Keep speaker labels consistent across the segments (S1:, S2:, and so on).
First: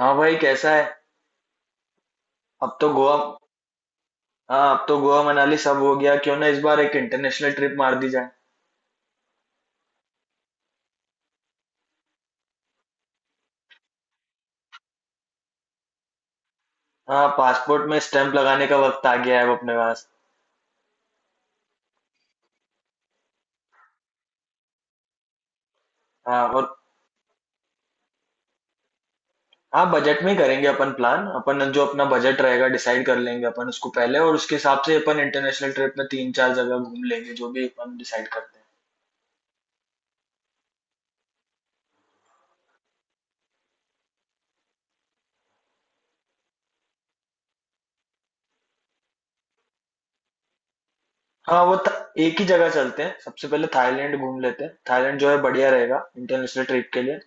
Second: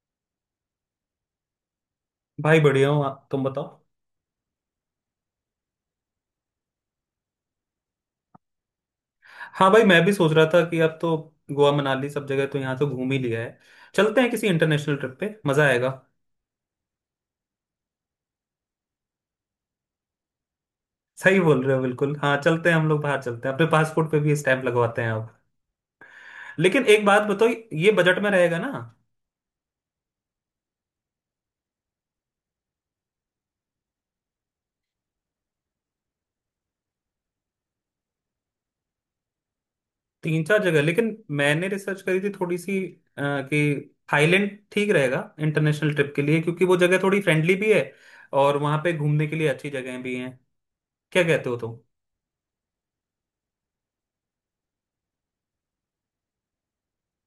S1: हाँ भाई कैसा है।
S2: भाई
S1: अब
S2: बढ़िया
S1: तो
S2: हूँ,
S1: गोवा।
S2: तुम बताओ।
S1: हाँ, अब तो गोवा मनाली सब हो गया, क्यों ना इस बार एक इंटरनेशनल ट्रिप मार दी जाए।
S2: हाँ भाई, मैं भी सोच रहा था कि अब तो गोवा मनाली सब जगह तो यहाँ तो घूम ही लिया है। चलते हैं किसी इंटरनेशनल ट्रिप पे, मजा आएगा।
S1: हाँ, पासपोर्ट में स्टैंप लगाने का वक्त आ गया है अब अपने पास।
S2: सही बोल रहे हो, बिल्कुल। हाँ, चलते हैं हम लोग बाहर, चलते हैं अपने पासपोर्ट पे भी स्टैंप लगवाते हैं अब।
S1: हाँ और।
S2: लेकिन एक बात बताओ, ये बजट में रहेगा ना?
S1: हाँ, बजट में ही करेंगे अपन प्लान। अपन जो अपना बजट रहेगा डिसाइड कर लेंगे अपन उसको पहले, और उसके हिसाब से अपन इंटरनेशनल ट्रिप में तीन चार जगह घूम लेंगे, जो भी अपन डिसाइड करते हैं।
S2: तीन चार जगह, लेकिन मैंने रिसर्च करी थी थोड़ी सी, कि थाईलैंड ठीक रहेगा इंटरनेशनल ट्रिप के लिए, क्योंकि वो जगह थोड़ी फ्रेंडली भी है। और वहाँ पे घूमने के लिए अच्छी जगह भी हैं। क्या कहते हो
S1: हाँ वो
S2: तुम?
S1: एक ही जगह चलते हैं, सबसे पहले थाईलैंड घूम लेते हैं। थाईलैंड जो है बढ़िया रहेगा इंटरनेशनल ट्रिप के लिए।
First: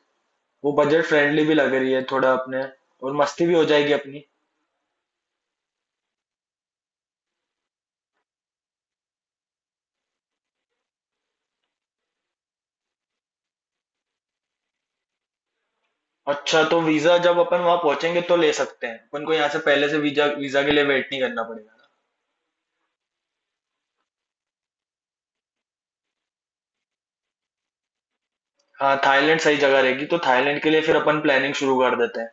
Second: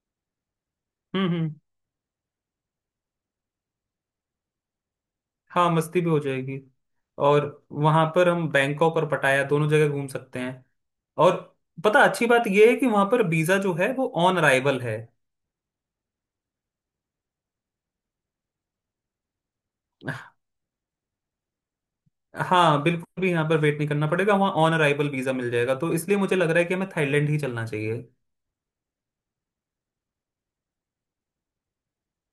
S1: वो बजट
S2: हम्म।
S1: फ्रेंडली भी
S2: हम्म।
S1: लग रही है थोड़ा अपने। और मस्ती भी हो जाएगी अपनी।
S2: हाँ, मस्ती भी हो जाएगी। और वहां पर हम बैंकॉक और पटाया दोनों जगह घूम सकते हैं। और पता, अच्छी बात यह है कि वहां पर वीजा जो है वो ऑन अराइवल है।
S1: अच्छा, तो वीजा जब अपन वहां पहुंचेंगे तो ले सकते हैं अपन को, यहाँ से पहले से वीजा वीजा के लिए वेट नहीं करना पड़ेगा
S2: हाँ, बिल्कुल भी यहाँ पर वेट नहीं करना पड़ेगा। वहाँ ऑन अराइवल वीजा मिल जाएगा, तो इसलिए मुझे लग रहा है कि हमें थाईलैंड ही चलना चाहिए।
S1: ना। हाँ, थाईलैंड सही जगह रहेगी, तो थाईलैंड के लिए फिर अपन प्लानिंग शुरू कर देते हैं,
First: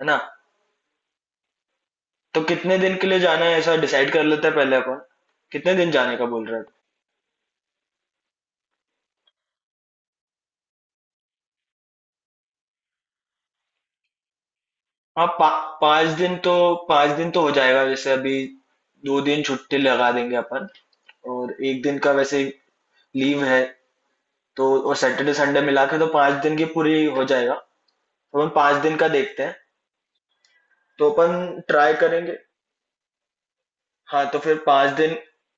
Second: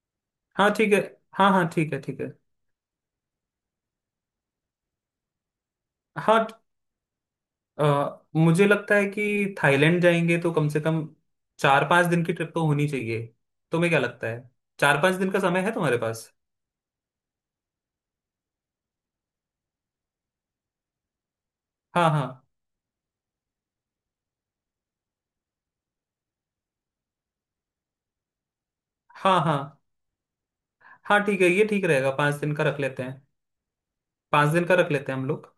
S1: है ना।
S2: हाँ, ठीक है। हाँ हाँ, ठीक है, ठीक है।
S1: तो कितने दिन के लिए जाना है ऐसा डिसाइड कर लेते हैं पहले अपन। कितने दिन जाने का बोल
S2: हाँ,
S1: रहे हैं।
S2: मुझे लगता है कि थाईलैंड जाएंगे तो कम से कम 4-5 दिन की ट्रिप तो होनी चाहिए। तुम्हें क्या लगता है? चार पांच
S1: हाँ
S2: दिन का समय है तुम्हारे
S1: पाँच
S2: पास?
S1: दिन तो, पाँच दिन तो हो जाएगा जैसे अभी। 2 दिन छुट्टी लगा देंगे अपन, और एक दिन
S2: हाँ।
S1: का वैसे
S2: हाँ।
S1: लीव है। तो और सैटरडे संडे मिला के तो पाँच दिन की पूरी हो जाएगा, तो अपन पाँच दिन का
S2: हाँ।
S1: देखते हैं,
S2: हाँ।
S1: तो
S2: हाँ, ठीक है,
S1: अपन
S2: ये ठीक
S1: ट्राई
S2: रहेगा, पाँच
S1: करेंगे।
S2: दिन का रख लेते हैं।
S1: हाँ तो
S2: पाँच
S1: फिर
S2: दिन का
S1: पाँच
S2: रख लेते
S1: दिन।
S2: हैं हम लोग।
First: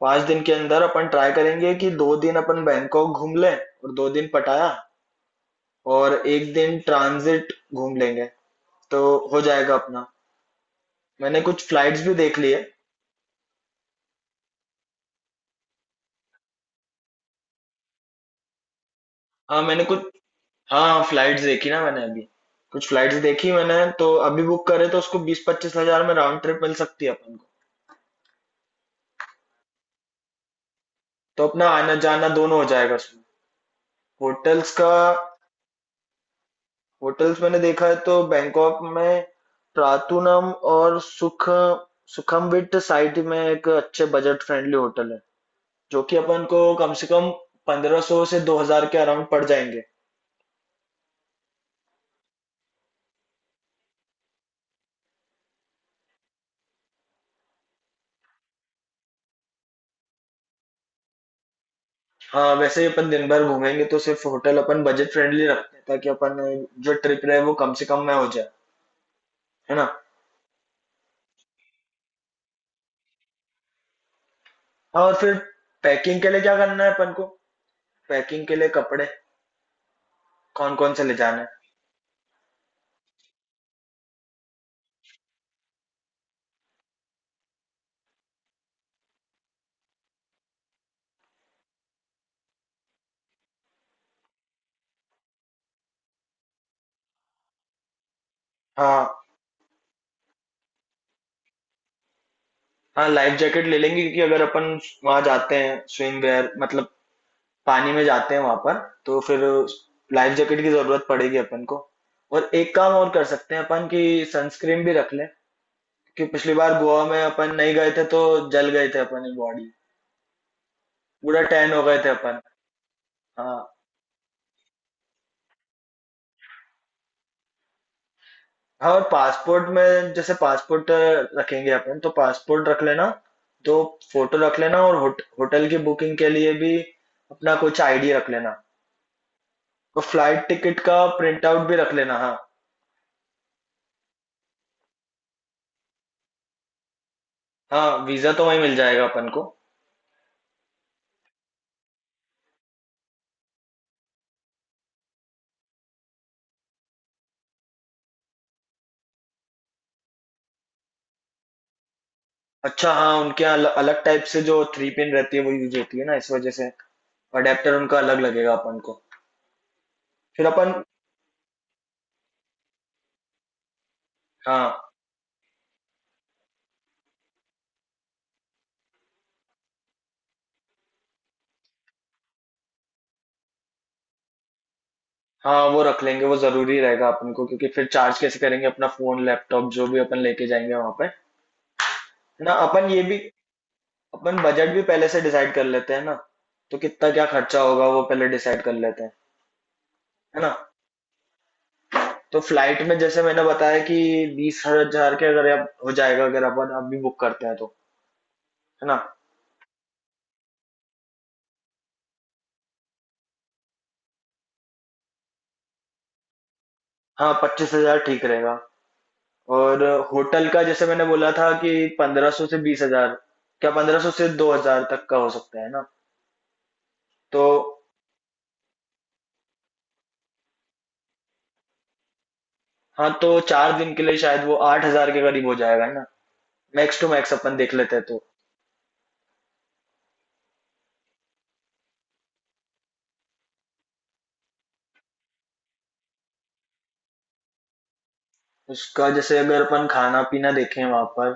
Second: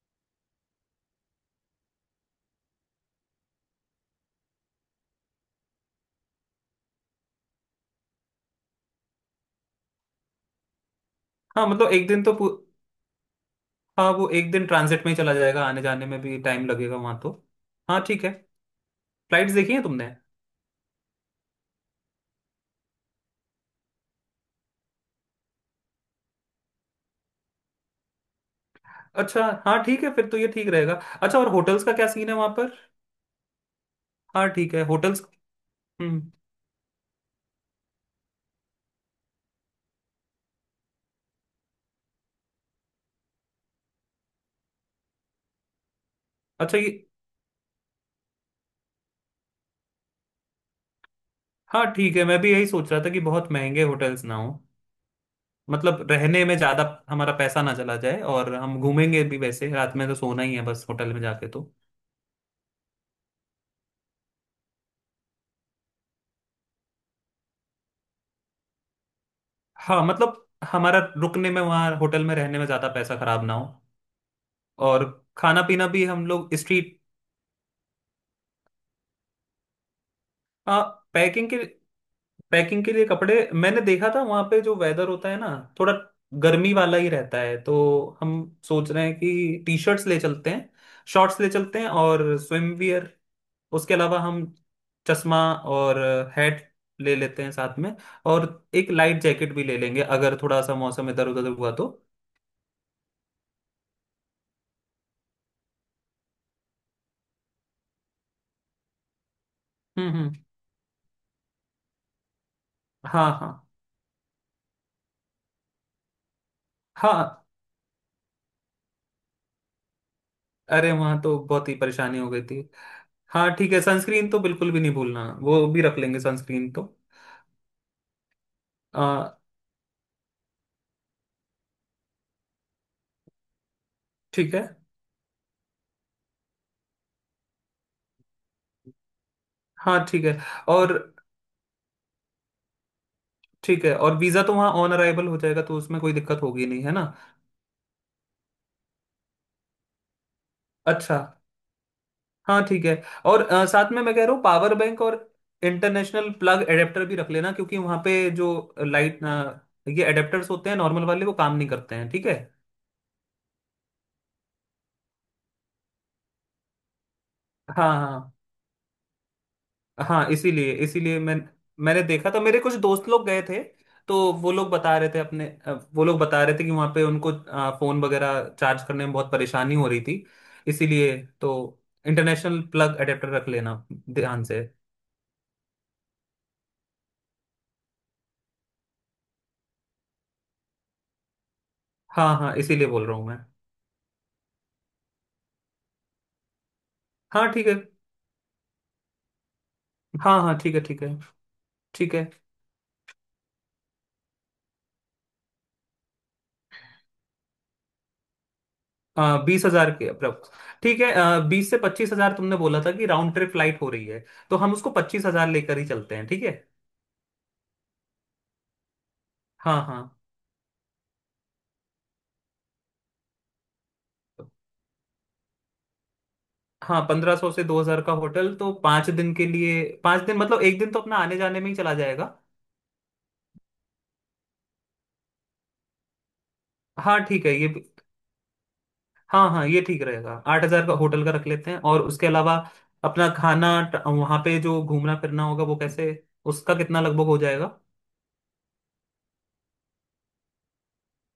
S1: पाँच दिन के अंदर अपन ट्राई करेंगे कि दो दिन अपन बैंकॉक घूम लें और दो दिन पटाया, और एक दिन ट्रांजिट घूम लेंगे। तो हो जाएगा अपना। मैंने कुछ
S2: हाँ, मतलब
S1: फ्लाइट्स
S2: एक
S1: भी
S2: दिन तो
S1: देख ली है।
S2: हाँ, वो एक दिन ट्रांजिट में ही चला जाएगा, आने जाने में भी टाइम लगेगा वहाँ तो। हाँ, ठीक है। फ्लाइट्स
S1: हाँ
S2: देखी हैं
S1: मैंने कुछ।
S2: तुमने?
S1: हाँ फ्लाइट्स देखी ना मैंने अभी, कुछ फ्लाइट्स देखी मैंने। तो अभी बुक करे तो उसको 20-25 हजार में राउंड ट्रिप मिल सकती है अपन को।
S2: अच्छा, हाँ ठीक है, फिर तो ये ठीक रहेगा। अच्छा,
S1: तो
S2: और
S1: अपना
S2: होटल्स का
S1: आना
S2: क्या
S1: जाना
S2: सीन है वहाँ
S1: दोनों हो
S2: पर?
S1: जाएगा उसमें।
S2: हाँ, ठीक
S1: होटल्स
S2: है।
S1: का।
S2: होटल्स। हम्म।
S1: होटल्स मैंने देखा है तो बैंकॉक में ट्रातुनम और सुखमविट साइट में एक अच्छे बजट फ्रेंडली होटल है, जो कि अपन को
S2: अच्छा, ये
S1: कम से कम 1500 से 2000 के अराउंड पड़ जाएंगे।
S2: हाँ ठीक है, मैं भी यही सोच रहा था कि बहुत महंगे होटल्स ना हो, मतलब रहने में ज़्यादा हमारा पैसा ना चला जाए, और हम घूमेंगे भी, वैसे रात में तो सोना ही है बस होटल में जाके तो।
S1: हाँ वैसे ही अपन दिन भर घूमेंगे तो सिर्फ होटल अपन बजट फ्रेंडली रखते हैं, ताकि अपन जो ट्रिप रहे वो कम से कम में हो जाए, है ना।
S2: हाँ मतलब, हमारा रुकने में, वहाँ होटल में रहने में ज़्यादा पैसा खराब ना हो,
S1: हाँ
S2: और
S1: और फिर
S2: खाना पीना भी
S1: पैकिंग
S2: हम
S1: के लिए
S2: लोग
S1: क्या करना है
S2: स्ट्रीट...
S1: अपन को। पैकिंग के लिए कपड़े कौन
S2: हाँ।
S1: कौन से ले जाने हैं।
S2: पैकिंग के पैकिंग के लिए कपड़े मैंने देखा था, वहाँ पे जो वेदर होता है ना, थोड़ा गर्मी वाला ही रहता है, तो हम सोच रहे हैं कि टी शर्ट्स ले चलते हैं, शॉर्ट्स ले चलते हैं और स्विम वियर। उसके अलावा हम चश्मा और हैट ले लेते हैं साथ में। और एक
S1: हाँ
S2: लाइट जैकेट भी ले लेंगे, अगर थोड़ा सा मौसम इधर उधर हुआ तो।
S1: हाँ, लाइफ जैकेट ले लेंगे, क्योंकि अगर अपन वहां जाते हैं, स्विम वेयर मतलब पानी में जाते हैं वहां पर, तो फिर
S2: हम्म।
S1: लाइफ
S2: हम्म।
S1: जैकेट की जरूरत पड़ेगी अपन को। और एक काम और कर
S2: हाँ
S1: सकते हैं
S2: हाँ।
S1: अपन, कि सनस्क्रीन भी रख लें, कि पिछली बार गोवा में
S2: हाँ।
S1: अपन नहीं गए थे तो जल गए थे अपनी बॉडी,
S2: अरे, वहां तो
S1: पूरा
S2: बहुत
S1: टैन
S2: ही
S1: हो गए थे
S2: परेशानी हो
S1: अपन।
S2: गई थी। हाँ
S1: हाँ
S2: ठीक है, सनस्क्रीन तो बिल्कुल भी नहीं भूलना, वो भी रख लेंगे सनस्क्रीन तो।
S1: हाँ, और
S2: आ,
S1: पासपोर्ट में, जैसे पासपोर्ट रखेंगे अपन, तो पासपोर्ट रख लेना, दो फोटो
S2: ठीक
S1: रख
S2: है।
S1: लेना, और होटल की बुकिंग के लिए भी अपना कुछ आईडी रख लेना। और
S2: हाँ, ठीक है।
S1: फ्लाइट टिकट
S2: और
S1: का प्रिंट आउट भी रख लेना, हाँ।
S2: ठीक है, और वीज़ा तो वहाँ ऑन अराइवल हो जाएगा, तो उसमें कोई दिक्कत होगी नहीं, है ना?
S1: हाँ वीजा तो वहीं मिल जाएगा अपन को।
S2: अच्छा, हाँ ठीक है। और साथ में मैं कह रहा हूँ, पावर बैंक और इंटरनेशनल प्लग एडेप्टर भी रख लेना, क्योंकि वहाँ पे जो लाइट, ये एडेप्टर्स होते हैं, नॉर्मल वाले वो काम नहीं करते हैं, ठीक है।
S1: अच्छा हाँ, उनके यहाँ अलग टाइप से जो थ्री पिन रहती है वो यूज होती है ना, इस वजह से अडेप्टर
S2: हाँ
S1: उनका अलग
S2: हाँ।
S1: लगेगा अपन को।
S2: हाँ,
S1: फिर अपन।
S2: इसीलिए इसीलिए मैं, मैंने देखा था, मेरे कुछ दोस्त लोग गए थे, तो वो लोग
S1: हाँ
S2: बता रहे थे अपने, वो लोग बता रहे थे कि वहाँ पे उनको फोन वगैरह चार्ज करने में बहुत परेशानी हो रही थी। इसीलिए, तो इंटरनेशनल प्लग अडेप्टर रख लेना ध्यान से।
S1: हाँ वो रख लेंगे, वो जरूरी रहेगा अपन को, क्योंकि फिर चार्ज कैसे करेंगे अपना फोन लैपटॉप जो भी अपन लेके जाएंगे वहां पे।
S2: हाँ
S1: है ना।
S2: हाँ, इसीलिए
S1: अपन ये
S2: बोल
S1: भी,
S2: रहा हूँ मैं।
S1: अपन बजट भी पहले से डिसाइड कर लेते हैं ना, तो कितना क्या
S2: हाँ,
S1: खर्चा
S2: ठीक है।
S1: होगा वो पहले डिसाइड कर लेते हैं, है
S2: हाँ
S1: ना।
S2: हाँ, ठीक है, ठीक है। ठीक है।
S1: तो फ्लाइट में जैसे मैंने बताया कि 20 हजार के अगर अब हो जाएगा, अगर अपन अभी बुक करते हैं तो, है ना।
S2: 20,000 के अप्रोक्स। ठीक है, बीस से पच्चीस हजार तुमने बोला था कि राउंड ट्रिप फ्लाइट हो रही है, तो हम उसको 25,000 लेकर ही चलते हैं, ठीक है।
S1: हाँ पच्चीस हजार ठीक रहेगा।
S2: हाँ
S1: और
S2: हाँ।
S1: होटल का जैसे मैंने बोला था कि 1500 से 20,000, क्या 1500 से 2,000 तक का हो सकता है ना।
S2: हाँ, पंद्रह
S1: तो
S2: सौ से 2,000 का होटल तो 5 दिन के लिए, पाँच दिन मतलब एक दिन तो अपना आने जाने में ही चला जाएगा।
S1: हाँ, तो 4 दिन के लिए शायद वो 8,000 के करीब हो जाएगा, है ना, मैक्स टू
S2: हाँ
S1: मैक्स
S2: ठीक है,
S1: अपन देख लेते हैं। तो
S2: हाँ हाँ, ये ठीक रहेगा, 8,000 का होटल का रख लेते हैं, और उसके अलावा अपना खाना वहाँ पे जो घूमना फिरना होगा वो कैसे, उसका कितना लगभग हो जाएगा?
S1: उसका, जैसे अगर अपन खाना पीना देखें वहां पर,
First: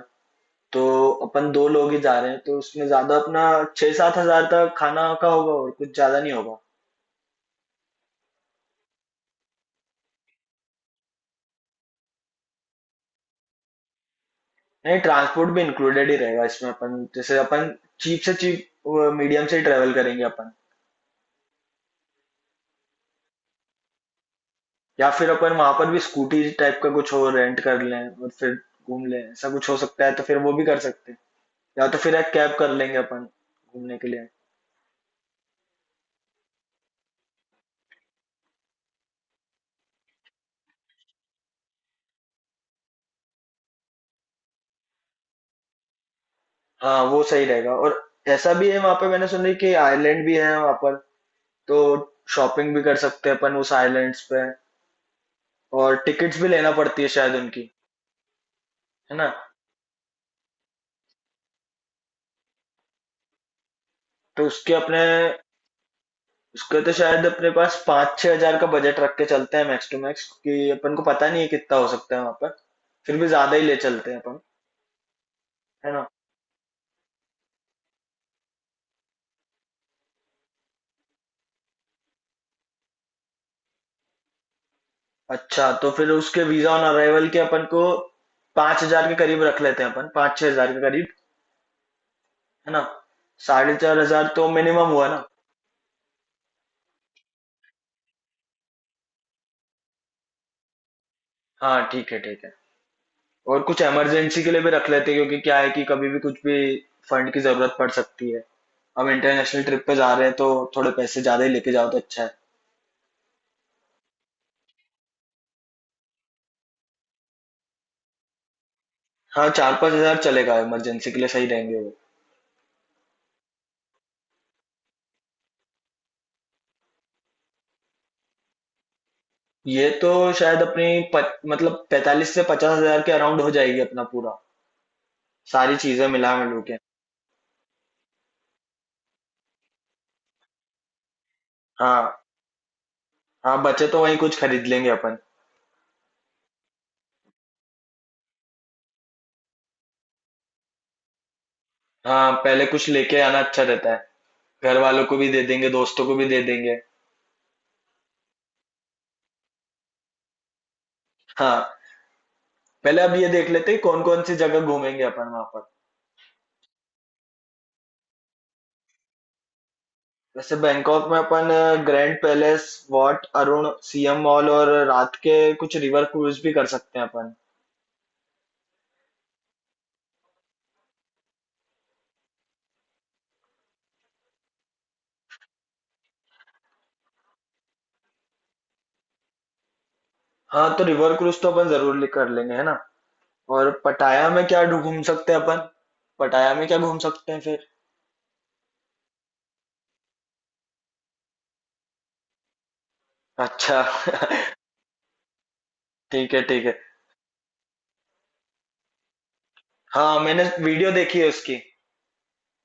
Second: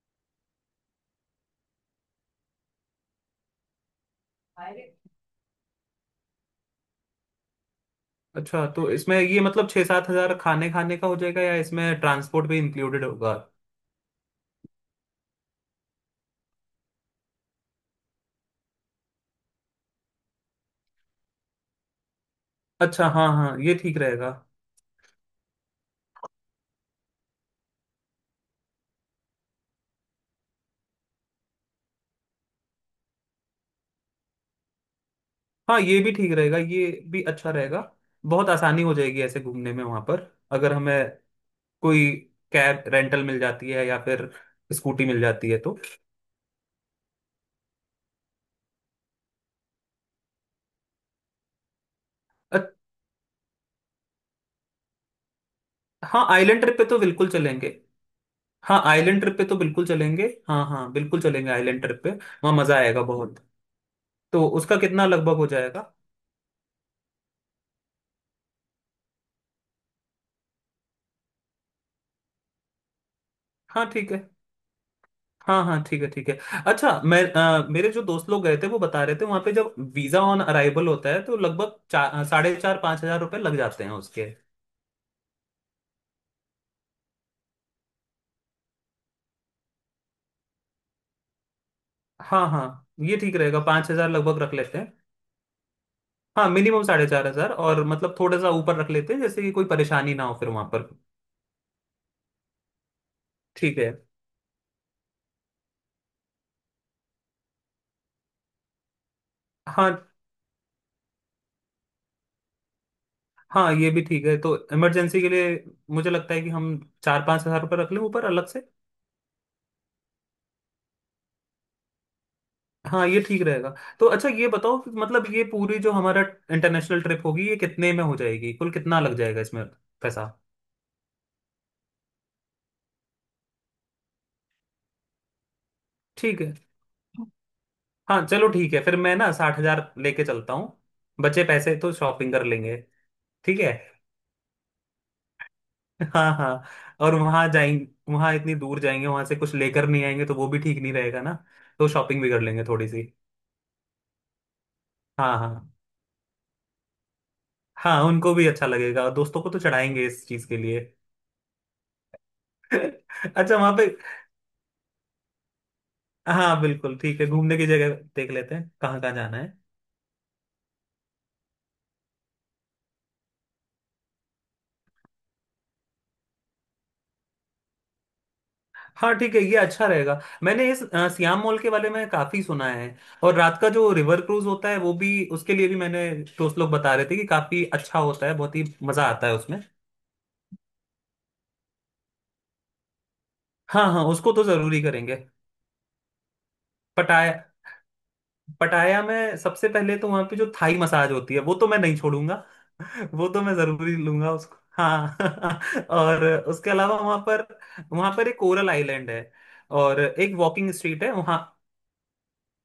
S1: तो अपन दो लोग ही जा रहे हैं तो उसमें ज्यादा अपना 6-7 हजार तक खाना का होगा, और कुछ ज्यादा नहीं होगा।
S2: अच्छा, तो इसमें ये मतलब छः सात हजार खाने खाने का हो जाएगा, या इसमें ट्रांसपोर्ट भी इंक्लूडेड होगा?
S1: नहीं, ट्रांसपोर्ट भी इंक्लूडेड ही रहेगा इसमें, अपन जैसे अपन चीप से चीप मीडियम से ही ट्रेवल करेंगे अपन।
S2: अच्छा, हाँ हाँ, ये ठीक रहेगा।
S1: या फिर अपन वहां पर भी स्कूटी टाइप का कुछ और रेंट कर लें और फिर घूम लें, ऐसा कुछ हो सकता है तो फिर वो भी कर सकते हैं, या तो फिर एक कैब कर लेंगे अपन घूमने के लिए।
S2: हाँ, ये भी ठीक रहेगा, ये भी अच्छा रहेगा। बहुत आसानी हो जाएगी ऐसे घूमने में, वहाँ पर अगर हमें कोई कैब रेंटल मिल जाती है, या फिर स्कूटी मिल जाती है तो।
S1: हाँ वो सही रहेगा। और ऐसा भी है वहां पे, मैंने सुना है कि आइलैंड भी है वहां पर, तो
S2: अ-
S1: शॉपिंग भी कर सकते हैं अपन उस आइलैंड्स पे। और
S2: हाँ,
S1: टिकट्स भी
S2: आइलैंड
S1: लेना
S2: ट्रिप पे तो
S1: पड़ती है
S2: बिल्कुल
S1: शायद
S2: चलेंगे।
S1: उनकी,
S2: हाँ,
S1: है
S2: आइलैंड
S1: ना।
S2: ट्रिप पे तो बिल्कुल चलेंगे। हाँ हाँ, बिल्कुल चलेंगे आइलैंड ट्रिप पे, वहाँ मजा आएगा बहुत।
S1: तो
S2: तो
S1: उसके
S2: उसका
S1: अपने,
S2: कितना लगभग हो जाएगा?
S1: उसके तो शायद अपने पास 5-6 हजार का बजट रख के चलते हैं मैक्स टू मैक्स, क्योंकि अपन को पता नहीं है कितना हो सकता है वहां पर, फिर भी ज्यादा ही ले
S2: हाँ,
S1: चलते
S2: ठीक
S1: हैं
S2: है।
S1: अपन,
S2: हाँ हाँ,
S1: है
S2: ठीक
S1: ना।
S2: है, ठीक है। अच्छा, मैं, मेरे जो दोस्त लोग गए थे, वो बता रहे थे वहाँ पे जब वीजा ऑन अराइवल होता है तो लगभग चार, साढ़े चार, पाँच हजार रुपये लग जाते हैं उसके।
S1: अच्छा तो फिर उसके वीजा ऑन अराइवल के अपन को 5000 के करीब रख लेते हैं अपन, 5 छह हजार के करीब,
S2: हाँ हाँ,
S1: है ना।
S2: ये ठीक रहेगा,
S1: साढ़े
S2: पाँच
S1: चार
S2: हजार
S1: हजार
S2: लगभग
S1: तो
S2: रख लेते
S1: मिनिमम
S2: हैं।
S1: हुआ ना।
S2: हाँ, मिनिमम 4,500, और मतलब थोड़ा सा ऊपर रख लेते हैं जैसे कि कोई परेशानी ना हो फिर वहां पर।
S1: हाँ ठीक है, ठीक है। और
S2: ठीक
S1: कुछ
S2: है।
S1: इमरजेंसी के लिए भी रख लेते हैं, क्योंकि क्या है कि कभी भी कुछ भी फंड की जरूरत पड़ सकती है, हम इंटरनेशनल ट्रिप पे
S2: हाँ
S1: जा रहे हैं तो थोड़े पैसे ज्यादा ही लेके जाओ तो अच्छा है।
S2: हाँ, ये भी ठीक है, तो इमरजेंसी के लिए मुझे लगता है कि हम चार पाँच हजार रुपये रख लें ऊपर अलग से।
S1: हाँ 4-5 हजार चलेगा, इमरजेंसी के लिए सही रहेंगे वो।
S2: हाँ, ये ठीक रहेगा। तो अच्छा, ये बताओ कि मतलब ये पूरी जो हमारा इंटरनेशनल ट्रिप होगी, ये कितने में हो जाएगी, कुल कितना लग जाएगा इसमें
S1: ये तो
S2: पैसा?
S1: शायद अपनी, मतलब 45-50 हजार के अराउंड हो जाएगी अपना पूरा, सारी चीजें मिला
S2: ठीक है।
S1: मिलू के।
S2: हाँ चलो, ठीक है, फिर मैं ना 60,000 लेके चलता हूँ, बचे पैसे तो
S1: हाँ
S2: शॉपिंग कर लेंगे। ठीक
S1: हाँ,
S2: है।
S1: बचे तो वहीं कुछ खरीद लेंगे अपन।
S2: हाँ हाँ। और वहां जाएंगे, वहां इतनी दूर जाएंगे, वहां से कुछ लेकर नहीं आएंगे तो वो भी ठीक नहीं रहेगा ना, तो शॉपिंग भी
S1: हाँ
S2: कर लेंगे
S1: पहले कुछ
S2: थोड़ी सी।
S1: लेके आना अच्छा रहता है, घर वालों को भी
S2: हाँ
S1: दे देंगे,
S2: हाँ।
S1: दोस्तों को भी दे देंगे।
S2: हाँ, उनको भी अच्छा लगेगा, और दोस्तों को तो चढ़ाएंगे इस चीज के लिए।
S1: हाँ पहले अब ये देख
S2: अच्छा,
S1: लेते
S2: वहां
S1: हैं
S2: पे
S1: कौन कौन सी जगह घूमेंगे अपन वहां पर।
S2: हाँ बिल्कुल ठीक है, घूमने की जगह देख लेते हैं कहाँ कहाँ जाना है।
S1: वैसे बैंकॉक में अपन grand palace, Wat Arun, Siam mall, और रात के कुछ रिवर क्रूज भी कर सकते हैं अपन।
S2: हाँ ठीक है, ये अच्छा रहेगा। मैंने इस सियाम मॉल के बारे में काफी सुना है, और रात का जो रिवर क्रूज होता है वो भी, उसके लिए भी मैंने, दोस्त लोग बता रहे थे कि काफी अच्छा होता है, बहुत ही मजा आता है उसमें।
S1: हाँ तो रिवर क्रूज तो अपन जरूर कर लेंगे, है ना। और
S2: हाँ हाँ,
S1: पटाया
S2: उसको तो
S1: में क्या
S2: जरूरी
S1: घूम
S2: करेंगे।
S1: सकते हैं अपन। पटाया में क्या घूम सकते हैं
S2: पटाया।
S1: फिर।
S2: पटाया में सबसे पहले तो वहां पे जो थाई मसाज होती है वो तो मैं नहीं छोड़ूंगा। वो तो मैं
S1: अच्छा
S2: जरूरी लूंगा उसको, हाँ। और
S1: ठीक है, ठीक
S2: उसके
S1: है।
S2: अलावा वहां पर, वहां पर एक कोरल आइलैंड है, और
S1: हाँ
S2: एक
S1: मैंने
S2: वॉकिंग
S1: वीडियो
S2: स्ट्रीट है
S1: देखी है
S2: वहाँ।
S1: उसकी।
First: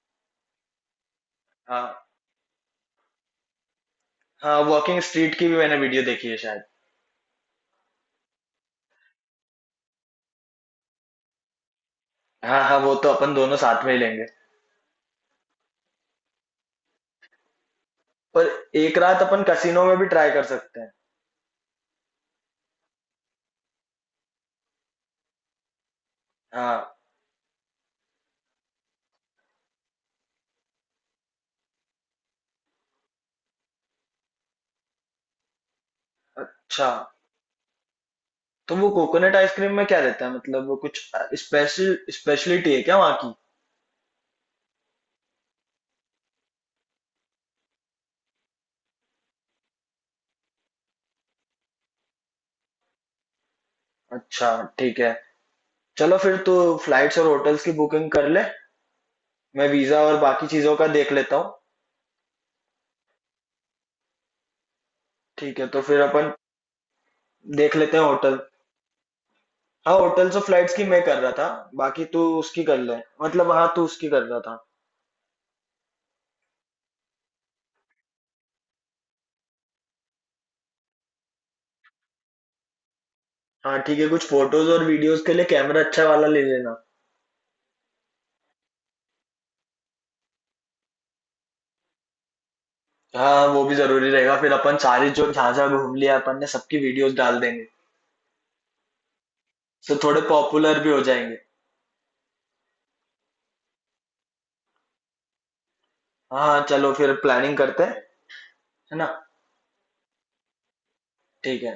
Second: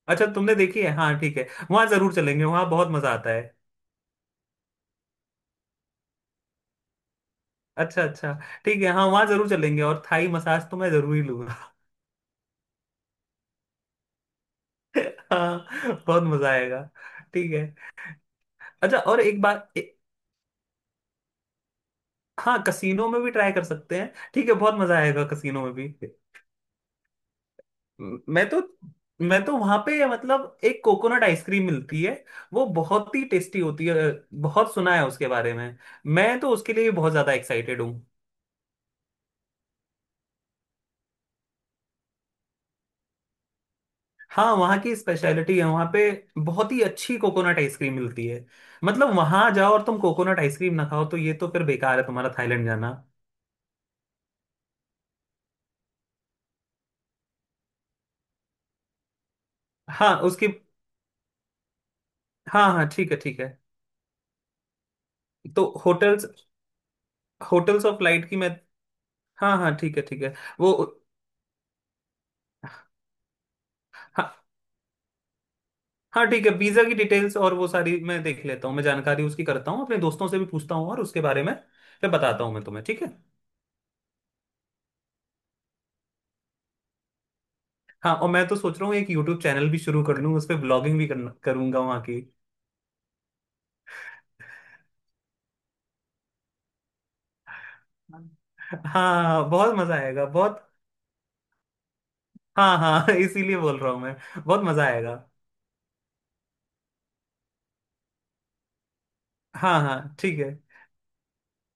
S2: अच्छा, तुमने देखी है, हाँ ठीक है, वहां
S1: हाँ
S2: जरूर चलेंगे, वहां बहुत मजा आता है।
S1: हाँ, वॉकिंग स्ट्रीट की भी मैंने वीडियो देखी है शायद।
S2: अच्छा अच्छा, ठीक है। हाँ, वहां जरूर चलेंगे, और थाई मसाज तो मैं जरूरी लूंगा।
S1: हाँ हाँ वो तो अपन दोनों साथ में ही लेंगे।
S2: हाँ। बहुत मजा आएगा। ठीक है।
S1: पर एक
S2: अच्छा, और
S1: रात
S2: एक
S1: अपन
S2: बात
S1: कसिनो में भी ट्राई कर सकते हैं।
S2: हाँ, कसीनो में भी ट्राई कर सकते हैं, ठीक है, बहुत मजा आएगा कसीनो में भी।
S1: हाँ।
S2: मैं तो, मैं तो वहां पे मतलब एक कोकोनट आइसक्रीम मिलती है, वो बहुत ही टेस्टी होती है, बहुत सुना है उसके बारे में, मैं तो उसके लिए
S1: अच्छा,
S2: भी बहुत ज्यादा एक्साइटेड हूँ।
S1: तो वो कोकोनट आइसक्रीम में क्या रहता है, मतलब वो कुछ स्पेशलिटी है क्या वहाँ की।
S2: हाँ, वहाँ की स्पेशलिटी है, वहाँ पे बहुत ही अच्छी कोकोनट आइसक्रीम मिलती है, मतलब वहां जाओ और तुम कोकोनट आइसक्रीम ना खाओ तो ये तो फिर बेकार है तुम्हारा थाईलैंड जाना।
S1: अच्छा ठीक है। चलो फिर तो फ्लाइट्स और होटल्स की बुकिंग कर ले, मैं वीजा
S2: हाँ,
S1: और बाकी
S2: उसकी,
S1: चीजों का देख लेता हूँ।
S2: हाँ हाँ, ठीक है, ठीक है।
S1: ठीक
S2: तो
S1: है, तो फिर
S2: होटल्स,
S1: अपन देख
S2: होटल्स
S1: लेते
S2: और
S1: हैं
S2: फ्लाइट की
S1: होटल।
S2: मैं... हाँ हाँ,
S1: हाँ
S2: ठीक है, ठीक है।
S1: होटल्स और
S2: वो,
S1: फ्लाइट्स की मैं कर रहा था, बाकी तू उसकी कर ले, मतलब हाँ तू उसकी कर रहा
S2: हाँ,
S1: था।
S2: हाँ ठीक है, वीजा की डिटेल्स और वो सारी मैं देख लेता हूँ, मैं जानकारी उसकी करता हूँ, अपने दोस्तों से भी पूछता हूँ और उसके बारे में, फिर बताता हूँ मैं तुम्हें, ठीक है।
S1: हाँ ठीक है, कुछ फोटोज और वीडियोस के लिए कैमरा अच्छा वाला ले लेना।
S2: हाँ, और मैं तो सोच रहा हूँ एक यूट्यूब चैनल भी शुरू कर लूँ, उस पर ब्लॉगिंग भी करूंगा वहाँ की।
S1: हाँ वो भी जरूरी रहेगा, फिर अपन सारी, जो जहाँ जहाँ घूम लिया अपन ने सबकी वीडियोस डाल देंगे।
S2: हाँ, हाँ, हाँ, बहुत मजा
S1: तो थोड़े
S2: आएगा बहुत।
S1: पॉपुलर भी हो जाएंगे।
S2: हाँ हाँ, इसीलिए बोल रहा हूँ मैं, बहुत मजा आएगा।
S1: हाँ चलो फिर प्लानिंग करते हैं, है ना।
S2: हाँ हाँ, ठीक है।
S1: ठीक है।